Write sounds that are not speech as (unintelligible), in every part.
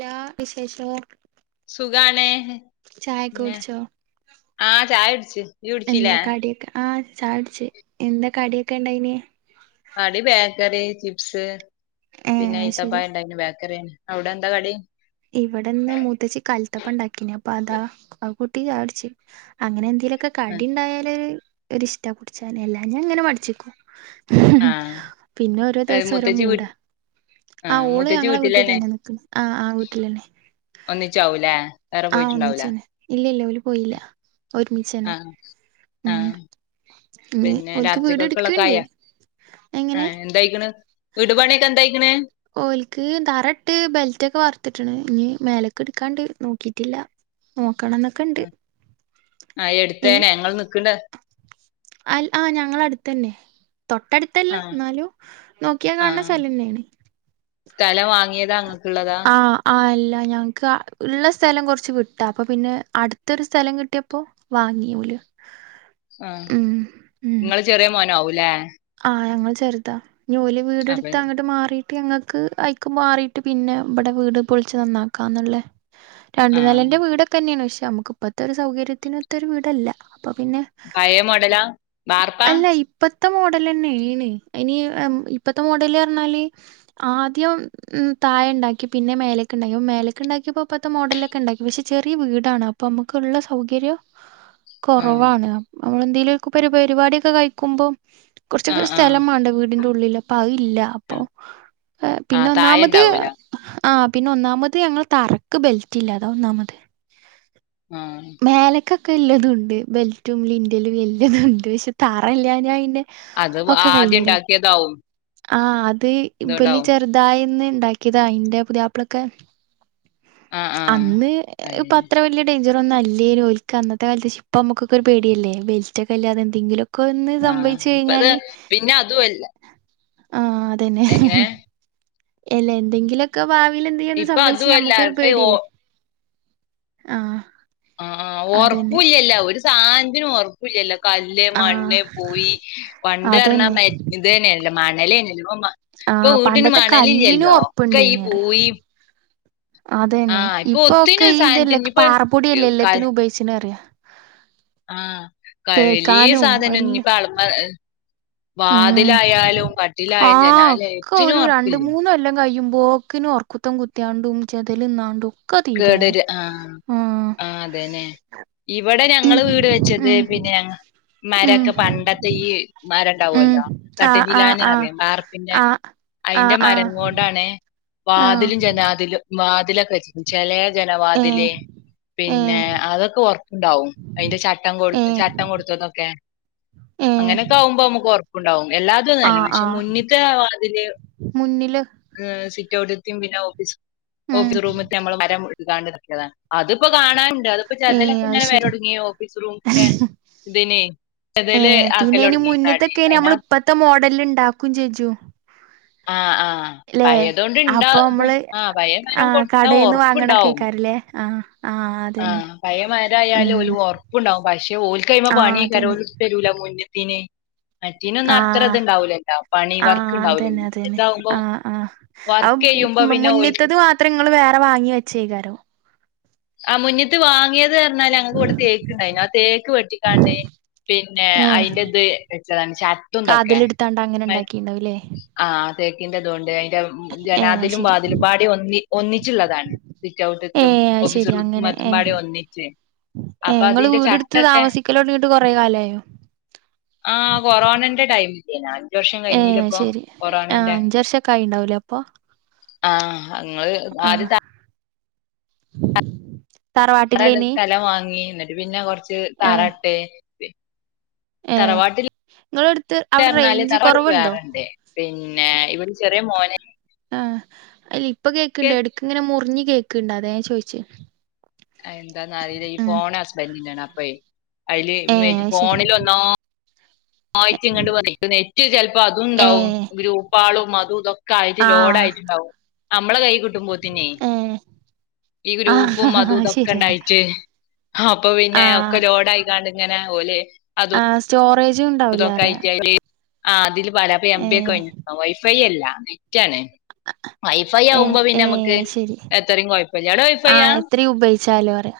ല്ലാ വിശേഷവും. സുഖാണ് പിന്നെ കുടിച്ചോ ആഹ് ചായ കുടിച്ച് ഇച്ച് എന്താ കുടിച്ചില്ലേ കടിയൊക്കെ ആഹ് ചായ കുടിച്ച്. എന്താ കടിയൊക്കെ ഇണ്ടായിന്? കടി ബേക്കറി ചിപ്സ് ഏഹ് പിന്ന അത് ശരി ഈത്തപ്പയം ഇണ്ടയ്ന്നു ബേക്കറിന്നേ. അവ്ടെ എന്താ കടി? ഇവിടെന്ന് മൂത്തച്ചി കലത്തപ്പണ്ടാക്കിന്. അപ്പ അതാ. അത് കൂട്ടി ചായ കുടിച്ചു അങ്ങനെ എന്തെലൊക് ക്കെ കടി ഉണ്ടായാല് ഒരു ഇഷ്ട കുടിച്ചന എല്ലാം ഞാൻ ഇങ്ങനെ മടിച്ചിക്കോ ആ പിന്നോരോ ആ ദിവസം ഓരോ മുത്തച്ചി വീ മൂടാ ആ ഓള് മുത്തച്ചി ഞങ്ങളെ വീട്ടിൽ വീട്ടിലന്നെ തന്നെ നിക്കുന്നു ആ ആ ഒ നല്ലന്നെ (unintelligible) ഒന്നിച്ചാവൂലേ വേറെ ആ പോയിട്ടുണ്ടാവൂലേ ഒന്നിച്ചന്നെ ഇല്ല ഇല്ല ഓൽ പോയില്ല ആ ഒരുമിച്ചേന്നെ ആ ഇനി പിന്നെ ഓൽക്ക് വീട് രാത്രിക്കക്കുള്ളതൊക്കെ ഇട്ക്ക്ണ്ട് ആയോ എങ്ങനെ എന്തായിക്ക് ണ് വിടുപണിക്കെ എന്തായിക്കണ ഓൽക്ക് തറ ഇട്ട് ബെൽറ്റക്കെ വാർത്തിട്ടണ് ഇ നി മേലൊക്കെ എടുക്കാണ്ട് നോക്കിട്ടില്ല നോക്കണംന്നൊക്കെ ഇണ്ട് ഉം. ആ ഇനി എടുത്തേനെ ഇങ്ങള് നിക്കണ്ട അൽ ആ ഞങ്ങള അടുത്തെന്നെ തൊട്ടടുത്ത് ല്ല ആ (unintelligible) എന്നാലും നോക്കിയാൽ ആ കാണുന്ന സ്ഥലം തന്നെയാണ് സ്ഥലം വാങ്ങിയതാ നിങ്ങക്കുള്ളതാ ആ ആ അല്ല ഞങ്ങൾക്ക് ഉള്ള സ്ഥലം കുറച്ച് വിട്ടാ അപ്പൊ പിന്നെ അടുത്തൊരു സ്ഥലം കിട്ടിയപ്പോ വാങ്ങിയോല് ആ നിങ്ങള് ചെറിയ മോനാവൂല്ലേ ആ ഞങ്ങൾ ചെറുതാ ഞോല വീട് അപ്പൊ എടുത്ത് അങ്ങോട്ട് മാറി ഞങ്ങൾക്ക് അയിക്ക് മാറിട്ട് പിന്നെ ഇവിടെ വീട് പൊളിച്ച് നന്നാക്കാന്നല്ലേ ആ രണ്ടു നിലന്റെ വീടൊക്കെ തന്നെയാണ് പക്ഷേ നമ്മുക്ക് ഇപ്പത്തെ ഒരു സൗകര്യത്തിനൊത്ത ഒരു വീടല്ല അപ്പൊ പിന്നെ പയെ മോടലാ ബാർപ്പ അല്ല ഇപ്പത്തെ മോഡലാന്നെണ് ഇനി ഇപ്പത്തെ മോഡല് പറഞ്ഞാല് ആദ്യം ഉം താഴണ്ടാക്കി പിന്നെ മേലക്ക് ഉണ്ടാക്കി അ മേലക്കെണ്ടാക്കിയപ്പോ ഇപ്പത്തെ മോഡലൊക്കെ ഉണ്ടാക്കി പക്ഷെ ചെറിയ വീടാണ് ഇപ്പൊ നമുക്കു ഉള്ള സൗകര്യം ആഹ് കുറവാണ് നമ്മൾ എന്തെേലുംക്കെ പരിപാടൊക്കെ കഴിക്കുമ്പോ കുറച്ചൊക്കെ ആഹ് ആഹ് സ്ഥലം മാൻണ്ടേ വീടിൻന്റെ ഉള്ളില് അപ്പൊ അതില്ല അപ്പൊ ആഹ് പിന്നെ ആഹ് താഴെ ഒന്നാമത് ഇണ്ടാവൂല അ ആഹ് പിന്നെ ഒന്നാമത് ഞങ്ങൾ തറക്ക് ബെൽറ്റില്ലാതാ ഒന്നാമത് ആ (unintelligible) മേലക്കൊക്കെ എല്ലാതു ഉണ്ട് ബെൽറ്റും ലിൻറലും എല്ലാതും ഉണ്ട് പക്ഷെ താറല്ലഞാ അതി അത് ആദ്യം ഉണ്ടാക്കിയതാവും ആ അത് ഇ വലി ചെറുതായിന്ന് ഇണ്ടാക്കിയതാ അയിന്റെ പുതിയാപ്പളൊക്കെ ആഹ് ആഹ് അന്ന് ഇപ്പ അതന്നെ അത്ര വലിയ ഡേഞ്ചറർന്നുല്ലേൽക്ക് അന്നത്തെ കാലത്ത് ഇപ്പം നമക്കെ ഒരു പേടിയല്ലേ ബെൽറ്റ് ഒക്കെ അല്ലാതന്തെിലും ക്കൊന്നും സംഭവ ഇപ്പ അത് പിന്നെ അതുംല്ല ആ അതന്നെ എല്ല എന്തെങ്കിലുമൊക്കെ ഭാവിൽ എന്തെങ്കും ഒന്ന് ഇപ്പൊ സംഭവിച്ച് അതുവല്ല നമ്മുക്കൊരു ഇപ്പ ഈ ഓ പേടില്ലേ ആഹ് ആഹ് ആഹ് അതന്നെ ഉറപ്പൂല്ലല്ല ഒരു സാനത്തിനും ഉറപ്പ് ല്ലല്ലോ കല്ല്, ആഹ് മണ്ണ്, പൂയി, പണ്ട്ർഞ്ഞാ അതന്നെ മേ ഇത് തന്നെയല്ലോ മണല് തന്നെയല്ലോ ഇപ്പൊ ആഹ് വീട്ടിന് പണ്ടത്തെ കല്ലിനും മണലില്ലല്ലോ ഒക്ക ഈ പൂയിം ആഹ് അതെന്നെ ഇപ്പൊക്കെ ഒത്തിനും ഇതെല്ലെ സാധനത്തിന് ഇനിപ്പോ പാറപ്പൊടിയല്ലേ എല്ലാത്തിനും ഉപയോഗിച്ച അറിയ ആഹ് കൈലിയ തേക്കാനും സാധനം എല്ല ഇന്നപ്പ അളപ്പ ഉം വാതിലായാലും കട്ടിലായാലും ജനാലയിലും എത്തിനും ഉറപ്പില്ല (unintelligible) കൊല്ലാം കഴിയുമ്പോൾ ക്കിന് ഓർക്കുത്തം കുത്തിയാണ്ടും ചെതിൽ ഇന്നാണ്ടും കേടരു ആഹ് ആഹ് അതേന്നെ ഇവിടെ ഞങ്ങള് വീട് വെച്ചത് ഉം പിന്നെ ഉം ഞമാരൊക്കെ പണ്ടത്തെ ഈ മരം ഉം ഉണ്ടാവുമല്ലോ ആഹ് ആഹ് തട്ടിചിലന്ന ആഹ് അറിയാം ആർപ്പിന്റെ ആഹ് അയിന്റെ ആഹ് മരം ആഹ് കൊണ്ട് താണ് ആഹ് വതിലും ജനാതിലും വാതിലൊക്കെ ചേലെ ഏഹ് ജനവാതില് പിന്നെ ഏഹ് അതൊക്കെറപ ഇണ്ടാവും അയിന്റെ ചട്ടം കൊടു ഏഹ് ചട്ടം കൊടുത്തതൊക്കെ ഏഹ് അങ്ങനെയൊക്കെ ആകുമ്പോ നമ്മ ക്കുണ്ടാവും എല്ലാത്തുന്ന് അല്ല ആഹ് പക്ഷെ ആഹ് മുന്നിത്തെ അതില് മുന്നില് ഇം സിറ്റ് ഔട്ട്ത്തിയും പിന്നെ ഓഫീസ് ഉം ഓഫീസ് റൂമി (unintelligible) അതിപ്പോ കാണണ്ട് അത്പ്പോ ഏഹ് ചതലൊക്കെ അത് ഇങ്ങനെ ശരി വരോട്ങ്ങി ഓഫീസ് റൂമത്തെ തിനെ ചെതല് ആക്കലോട്ങ്ങി അതിന് ത്ത മോഡലിൽ ണ്ടാക്കും ചേച്ചും. ആഹ് ആഹ് ലെ അപ്പൊ മ്മള് പഴയ മരം ആഹ് കൊടുത്താ കടേന്ന് വാങ്ങ്ണാെക്കെയ്രെലേ ആഹ് ആഹ. ആഹ പയേമരായാല് ഒരു ഉറ്പ്പ്ണ്ടാാവും പക്ഷെ ഓൽക്ക് അയ്മേ ആഹ് അതന്നെ പണിയെക്കാരം തരൂല മുന്ന്ത്തീന് മറ്റെനൊന്നും അത്ര ആഹ് ഇത്ണ്ടാവുലല്ലേ പണി വർക്ക് ആഹ് ഇണ്ടാവൂലല്ലോ അതന്നെ അതന്നെ മുറ്റതാവുമ്പം ആഹ് ആഹ് വർക്കെയ്യുമ്പോ പിന്നെ ഒൽക്ക് എത്ര ങ്ങള് വേറെ വാങ്ങി വെച്ചേക്കാരോ ആ മുന്നിത്തെ വാങ്ങിയത് പറഞ്ഞാല് ഞങ്ങക് ഇബടെ തേക്ക് ഇണ്ടായിന ആ തേക്ക് വെട്ടിക്കാണ്ടേ പിന്നെ അതിന്റെറ ത് വെച്ചതാണ് ശർട്ടും തൊക്കെ ഇതിലെടുത്താണ്ട് അങ്ങനെ ണ്ടാക്കിണ്ടാവുല്ലേ ആഹ് തേക്കിന്റെതോണ്ട് അയിന്റെ (unintelligible) ഏഹ് ജനാതിലും ശരി വാതിലുമ്പാഡിം ഒന്നി ഒന്നിച്ച്ള്ളതാണ് സിറ്റഔട്ട്ത്തും ഏഹ് അത് ശരി (unintelligible) അങ്ങനെ ഏഹ് മമ്പാടെ ഒന്നിച്ച് ഏഹ് അപ്പൊ ഇങ്ങള് അതിന്റെ വീടെടുത്ത് ചട്ടൊക്കെ താമസിക്കലൊടങ്ങിട്ട് കൊറേ കാലായോ ആഹ് കൊറോണന്റെ ടൈമില്ലേ ഞാൻ. അഞ്ച്വർഷം ഏഹ് കഴിഞ്ല്ലപ്പ ശരി ആഹ് കൊറോണന്റെ. അഞ്ച് വർഷൊക്കെ ആയിണ്ടാവൂലേ അപ്പൊ ആഹ് ഇങ്ങള് ആഹ് ആര് (inaudible) വെറോ ഏതോ തറവാട്ടിലേനി സ്ഥലം വാങ്ങി ന്നട്ട് പിന്നെ കൊറച്ച് ഏഹ് തറട്ട് പി ഏഹ് തറവാട്ടിൽ ഇങ്ങളെടുത്ത് അവിടെ ലറ്ഞ്ഞാല് റേഞ്ച് തറവാട്ടിൽ കൊറവുണ്ടോ വേറെണ്ട് പിന്നെ ഇവടെ ചെറിയ മോനെ ആഹ അല്ല ഇപ്പൊ കേക്കണ്ട് എടക്ക ഇങ്ങനെ മുറിഞ്ഞ കേക്കണ്ട് അതെ ഞാൻ ചോയിചെ അഹ് എന്ത്ന്നറീല ഈ ഫോൺ ഹസ്ബൻഡിന്റെണ് അപ്പെ അയില് ഏഹ് അത് ശരി ഫോണിലൊന്നോ വായിച്ച്‌ങ്ങാട് പറയ്‌ നെറ്റ് ചലപ്പോ അതുംണ്ടാവും ഏഹ് ഗ്രൂപ്പാളും അതും ഇതൊ ഒക്കെയിട്ട് ആഹ് ലോഡയിട്ടുണ്ടാവും മ്മളെ കൈയ്യ് കിട്ടുമ്പോത്തിന്നേ ഏഹ് ഈ ഗ്രൂപ്പും ആഹ് അതുംതൊക്കെ ശരിയാണ് ഉണ്ടായിട്ട് അപ്പൊ പിന്നെ ഒക്കെ ആഹ് ലോഡായി ണ്ട് ഇങ്ങനെ ഓല് ആഹ് സ്റ്റോറേജും ഉണ്ടാ പുതൊക്കെ കയറ്റ്യാല് ആ അതില് പല എം ബി ഒക്കെ ഏഹ് കഴിഞ്ഞ് വൈഫൈ അല്ല നെറ്റ് ആണ് (inaudible) ഏഹ് ഏഹ് അയ്ശരി എത്രയും കുഴപ്പല്ല അവിടെ ആ വൈഫൈയാ എത്ര ഉപയോഗിച്ചാലും അറയാ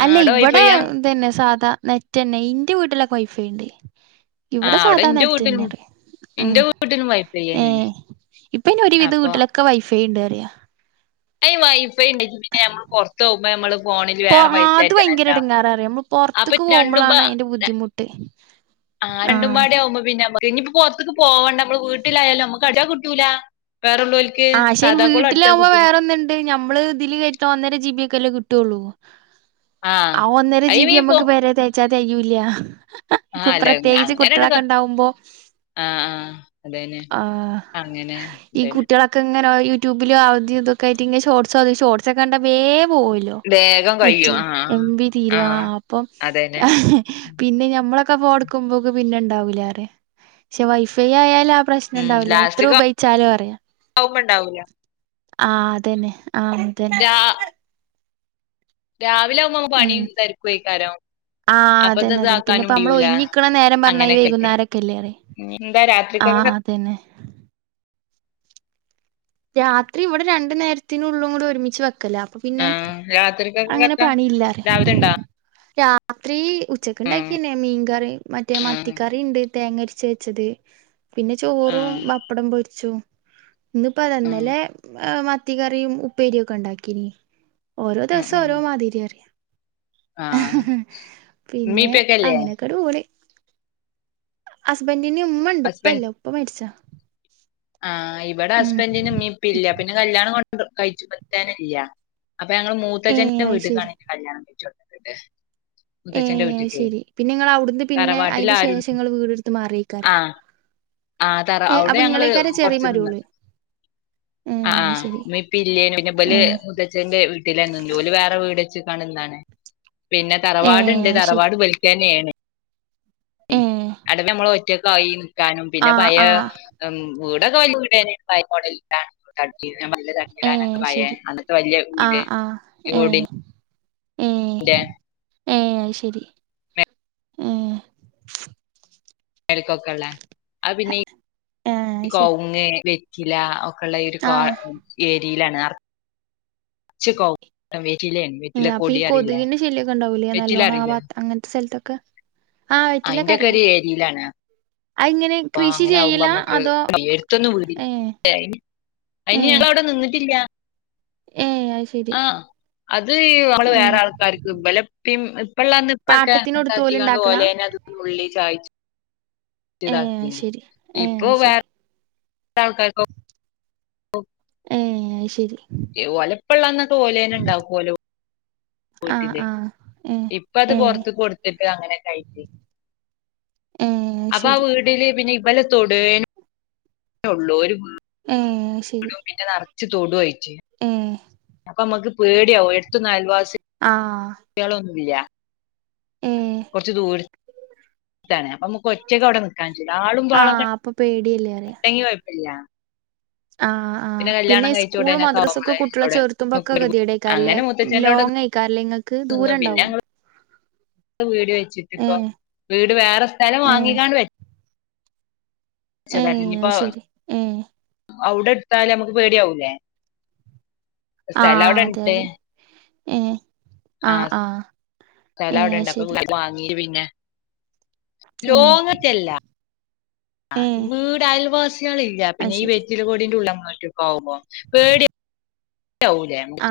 ആ അല്ല അവിടെ ഇവിടെ വൈഫൈയാ തന്നെ സാധാ നെറ്റന്നെ ഇന്റെ വീട്ടിലൊക്കെ വൈ ഫൈണ്ട്. ആ ഇവിടെ അവിടെ സാധാ ഇന്റെ നറ്റ് വീട്ടിലും തന്നെ ഉം ഇന്റെ വീട്ടിലും വൈഫൈ തന്നെയാണ് ഏഹ് ഇപ്പൊ ഒരു വിധ അപ്പൊ വീട്ടിലൊക്കെ വൈഫൈ ണ്ട് അറിയ. വൈഫൈ ഇണ്ടങ്കി പിന്നെ മ്മള് പുറത്ത് പോകുമ്പോ നമ്മള് ഫോണിൽ വേറെ പൈസ കെറ്റനല്ലോ? പൊർത്ത്ക്ക് പോവുമ്പളാണേ അയിന്റെ ര- ബുദ്ധിമുട്ടേ ആ രണ്ടും പാട്യാവുമ്പോ പിന്നമ്മക് ഇഞ്ഞിപ്പോ പൊർത്തിക്ക് പോണ്ട അമ്മള് വീട്ടിലായാലും മ്മക്ക് (unintelligible) കിട്ടൂല വേറെള്ളോല് ആ ശേ വീട്ടിലാകുമ്പോ വേറെ ന്നുണ്ട് ഞമ്മള് ഇതില് കയറ്റോ ഒന്നര ജി ബിയ ഒക്കെല്ലേ കിട്ടൊള്ളു. ആ ഒന്നര അയ്യ ജിബി നീ പോ ഞമ്മുക്ക് പേരെ തയ്ച്ചാതെയ്യൂല്യ ആ പ്രത്യേകിച്ച് കുട്ടളൊക്കെണ്ടാവുമ്പോ. ആഹ ആഹ അതന്നെ അങ്ങനെ. ഈ അതന്നെ കുട്ടികളൊക്കെ ഇങ്ങനെ യൂട്യൂബിലോ അവധി ഇതൊക്കെയിട്ട് ഇ ഷർട്സ് തി ഷോർട്സ് ഒക്കെ കണ്ടാേ വേമ പോവല്ലോ. വേഗം നെറ്റ് കഴിയും ആ ആ എം ബി ആ തീരുവാ അപ്പം. അതന്നെ പിന്നെ ഞമ്മളൊക്കെ ഫോണിട്ടുക്കുമ്പോക്ക് പിന്നെ ഇണ്ടാവൂല പറയാ പക്ഷെ വൈഫൈ ആയാല പ്രശ്നം ഉണ്ടാവുല്ല എത്ര ഉപയോഗിച്ചാലും അറിയാ. തൗപ്പ് ഉണ്ടാവൂലാ. ആഹ് അതന്നെ ആഹ് അതെ. രാ രാവിലെ ആവുമ്പോ ഞമ്മക്ക് പണിയും തെരക്കും ആയിക്കാരം. ആഹ് അതന്നെ അതന്നെ പിന്നെ ഇപ്പം നമ്മള് ഒഴഞ്ഞിരിക്കണ നേരം പറഞ്ഞ അങ്ങനെയൊക്കെ ആയിട്ട് വൈകുന്നരൊക്കെല്ലേ പറയാ. എന്താ രാത്രിക്കേക്കേ? പിന്നെ. രാത്രി ഇവിടെ രണ്ടു നേരത്തിനുള്ളതും കൂടി ഒരുമിച്ച് വെക്കലാ. ആ പിന്നെ രാത്രിക്കൊക്കെ അങ്ങനെ എത്താ പണിയില്ലാ പറയാ. രാവിലെ ഇണ്ടാ രാത്രി ഉച്ചക്ക് ഉം ഉണ്ടാക്കിയതന്നെ മീൻകറി മറ്റേ ഉം മത്തിക്കറിണ്ട് തേങ്ങ അരച്ച് വെച്ചത്. പിന്നെ ആ ചോറും പപ്പടം പൊരിച്ചതും. ഇപ്പതാ ഉം ഇന്നലെ മത്തി കറിയും, ഉപ്പേരി ഒക്കെ ഉണ്ടാക്കീനി. ഓരോ ഉം ദിവസം ഉം ഓരോ മാതിരി പറയാ ആ ഉമ്മീം പിന്നെ ഇപ്പൊക്കെല്ലേ അങ്ങനൊക്കെ. ഒരു ഊര്. ഹസ്ബന്റിന് ഉമ്മയുണ്ട് ഉപ്പ ഇല്ല ഉപ്പ മരിച്ചതാ. ആഹ് ഇവിടെ ഹസ്ബന്റിന് ഇമ്മേ ഇപ്പേ ഇല്ല പിന്നെ കല്യാണം കൊ കഴിച്ചുമറ്റാനില്ല അപ്പൊ ഞങ്ങള് ഏ മൂത്തഛന്റെ അത് ശരി വീട്ട്ക്കാണ്. കല്യാണം കഴിച്ചു കൊടുക്കണുണ്ട്. ഏഹ് അയ് ശെരി പിന്നെ ഇങ്ങള് അവിടുന്ന് പിന്നെ തറവാട്ടിൽ അതിന്റെ ആരും ശേഷം ഇങ്ങള് വീട് എടുത്ത് മാറിയേക്കാരം. ആഹ് തറ ഏ അവിടെ അപ്പൊ ഞങ്ങള് ഇങ്ങളേക്കാരം ചെറിയ കൊറച്ച് നിന്ന്. മരുമോള് ഏ ആഹ് അത് ആഹ് ശരി ഇമ്മേ ഇപ്പേ ഇല്ലേയ്ന് പിന്നെ ഏ ഇവല്. മുത്തച്ന്റെ വീട്ടി ലെന്നു ഓല് വേറെ വീട് വച്ച് കാണ്ട് നിന്നതാണ് പിന്നെ. ഏ തറവാട് ഇണ്ട് അത് ശരി തറവാട് ഇബൽക്ക് തന്നെയാണ്. ഏഹ്. അവിടെ പിന്നെ നമ്മളൊറ്റക്കായി നിക്കാനും പിന്നെ ആ പയേ വിടോക്കെ വലിയ വീട്ന്നെ. (unintelligible) ഏ ശരി (unintelligible) എന്നിട്ട് വലിയ ആ വീട്. ആ ഏ (unintelligible) ന്റെ. ഏഹ് അയ് ശരി ഏഹ്. ക്കൊക്കെയുള്ള അത് പിന്നെ ആ അത് ശരി കവുങ്ങ്, വെറ്റില ഒക്കെ ഒക്കെ ഉള്ള ഒരു ആ കാ ഏരിയിലാണ് ആർ (inaudible) ച്ച് കൊ ആഹ് അപ്പൊ ഈ കൊതുകിന്റെ ശല്യക്കെ ഉണ്ടാവൂലെ വെറ്റില നല്ലോണം അറിയില്ലേ ആ അങ്ങനത്തെ സ്ഥലത്തൊക്കെ. ആഹ് വെറ്റിലയൊക്കെ അയിന്റൊക്കെ അറിയാം അയ് എങ്ങനെ. ആഹ് അങ്ങനെയാകുമ്പം ഞമ്മക്ക് എടുത്തൊന്നു വീട് ഇ. ഏ (unintelligible) അയിന് ഞങ്ങള് അവിടെ നിന്നിട്ടില്ല. ഏഹ് അയ് ശെരി. ആഹ് അത് അവള് വേറെ ആൾക്കാർക്ക് ഇബലെ ഇപ്പയും ഇപ്പ ഒള്ളാ അന്ന് ഇപ്പൊക്കെ പാട്ടത്തിനൊടുത്ത് ഓല് ഇണ്ടാക്കിങ്ങാണ്ട് ഇണ്ടാക്കണ ഓലയിന്അത്. ഉള്ളി ചലിച്ച് ഏ അത് ഇതാകുല്ലേ ശരി ഏ ഇപ്പൊ അത് ശരി വേറെ. ഉള്ള ആൾക്കാര്ക്ക്. ഓ ഏഹ് അയ് ശരി. ഓലേ ഇപ്പ ഒള്ളന്നൊക്കെ ഓല് തന്നെ ഇണ്ടാക്കും ഓലേ ആ വീട്ടില് ആ ഏ ഇ ഇപ്പ അത് ഏ പുറത്ത് കൊടുത്തിട്ട് അങ്ങനെ ഒക്കെ ആയിട്ട്. ഏഹ്. അപ്പൊ ആ വീടില് പിന്നെ ഇവലെ തൊടെന്നൊള്ളൂ ഒരു ഏ ടും പിന്നെ നിറച് തൊടു ആയിറ്റ് ഏഹ് അപ്പമ്മക്ക്പേട്യാവും എട്തൊന്നും അയൽവാസി ആഹ് കുട്ട്യാളൊന്നുല്ല കൊർച്ച് ദൂര് പ്പൊ നമുക്ക് ഒറ്റക്ക് അവിടെ നിക്കാഞ്ചൂല ആളും ആ പാളൊക്കെ അപ്പൊ പേടിയല്ലേ ണ്ടങ്കികൊയപ്പല്ല്യ ആഹ് ആഹ് പിന്നെ കഴിച്ച സ്കൂള് ഉടനൊക്കെ മദ്രാസൊക്കെ ആവുമ്പളെ കുട്ട്യളെ അവിടെ ചേർത്തുമ്പൊക്കെ കെദിയെടുയിക്കാരല്ലേ അങ്ങനെ മുത്തച്ഛനോട് ലോങ് ആയിക്കാരല്ലേ ങ്ങ ക്ക് നിന്നു പിന്നെ ദൂരംണ്ടാവും വീട് വെച്ചിട്ട് ഏ ഇപ്പം വീട് വേറെ സ്ഥലം ഏ വാങ്ങിക്കാണ്ട് വെ ഏ (unintelligible) ഇഞ്ഞ്പ്പോ അത് ശരി ഏ ഔടെട്ത്താല് അമ്മക്ക് പേട്യാവൂലേ സ്ഥലവ്ടെണ്ട് ഏഹ് ആഹ് സ്ഥലം അവ്ടെണ്ട് അപ്പൊ ശരി (unintelligible) മാ നീര് പിന്നെ ഏ ലോങ്ങെറ്റെല്ലാ ഏ വീട് അയൽവാസികളില്ല അത് പിന്നെ ഈ ശരി വെറ്റിലകോടിന്റെ ഉള്ളില് നമ്മളൊറ്റക്കാവുമ്പോ പേട്യ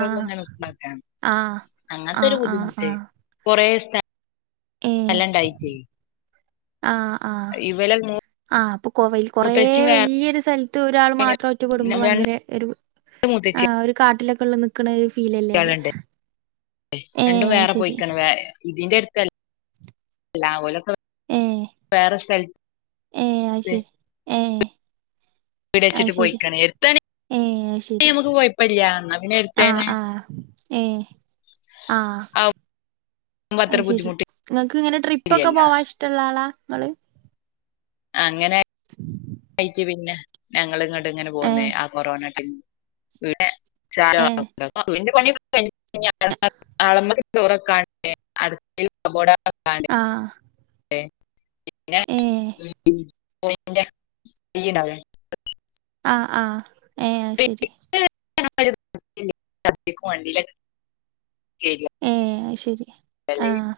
ആഹ് ആഹ് അങ്ങൻത്താെര് ആഹ് ആഹ് ബുദ്ധിമുട്ട് ആഹ് കൊറേ സ്ത ഏ സ്ഥലണ്ടായിട്ടേ ആഹ് ആഹ് ഇവലെ ആഹ് അപ്പൊ കാെ കൊറേ മൂത്തച്ചി വേറെ വല്ല്യാെരു സ്ഥല്ത്ത് ഒരാള് മാത്രം ഒറ്റപ്പെടുമ്പം രണ്ട് ഭയങ്കെരെ ഒര് ആഹ് ഒരു കാട്ടിലൊക്കെ ഉള്ള നിക്കണ ഒരു ഫീലല്ലേ അറിയ മൂത്തച്ചികളുണ്ട് ഏ രണ്ടും അത് വേറെ ശരി പോയിക്കാണ് ഇതിന്റെ അടുത്തല്ല ഓലക്കെ വേറെ സ്ഥ ഏഹ് അയ്ശരി ഏഹ് വീടച്ചിട്ട് പോയിക്കാണ് എട്ത്താണ ഏ അത് ശരി മ്ക്ക് കൊഴപ്പില്ല്യാ ന്നാ പിന്നെ ആഹ് എട്ത്തേന്നെ ആഹ് ഏ ആഹ് ആവുമ്പോ അത്ര അയ്ശെരി ബുദ്ധിമുട്ട് ഇങ്ങക്ക്ങ്ങനെ ട്രിപ്പൊക്കെ ഇല്ലല്ലോ പോവാൻ ഇഷ്ടള്ള ആളാ ഇങ്ങള് അങ്ങെനെ ആയിറ്റ് പിന്നെ ഞങ്ങിള്ങ്ങട്ട്ങ്ങനെ ഏ പോന്നേ ആ കൊറോണ ടൈം ഏ (unintelligible) (inaudible) ആഹ് പിന്നെ ഏ (inaudible) ആഹ് ആഹ് ഏ അത് ശരി (unintelligible) കയറിയല്ലേ ഏഹ് അയ്ശെരി ആഹ്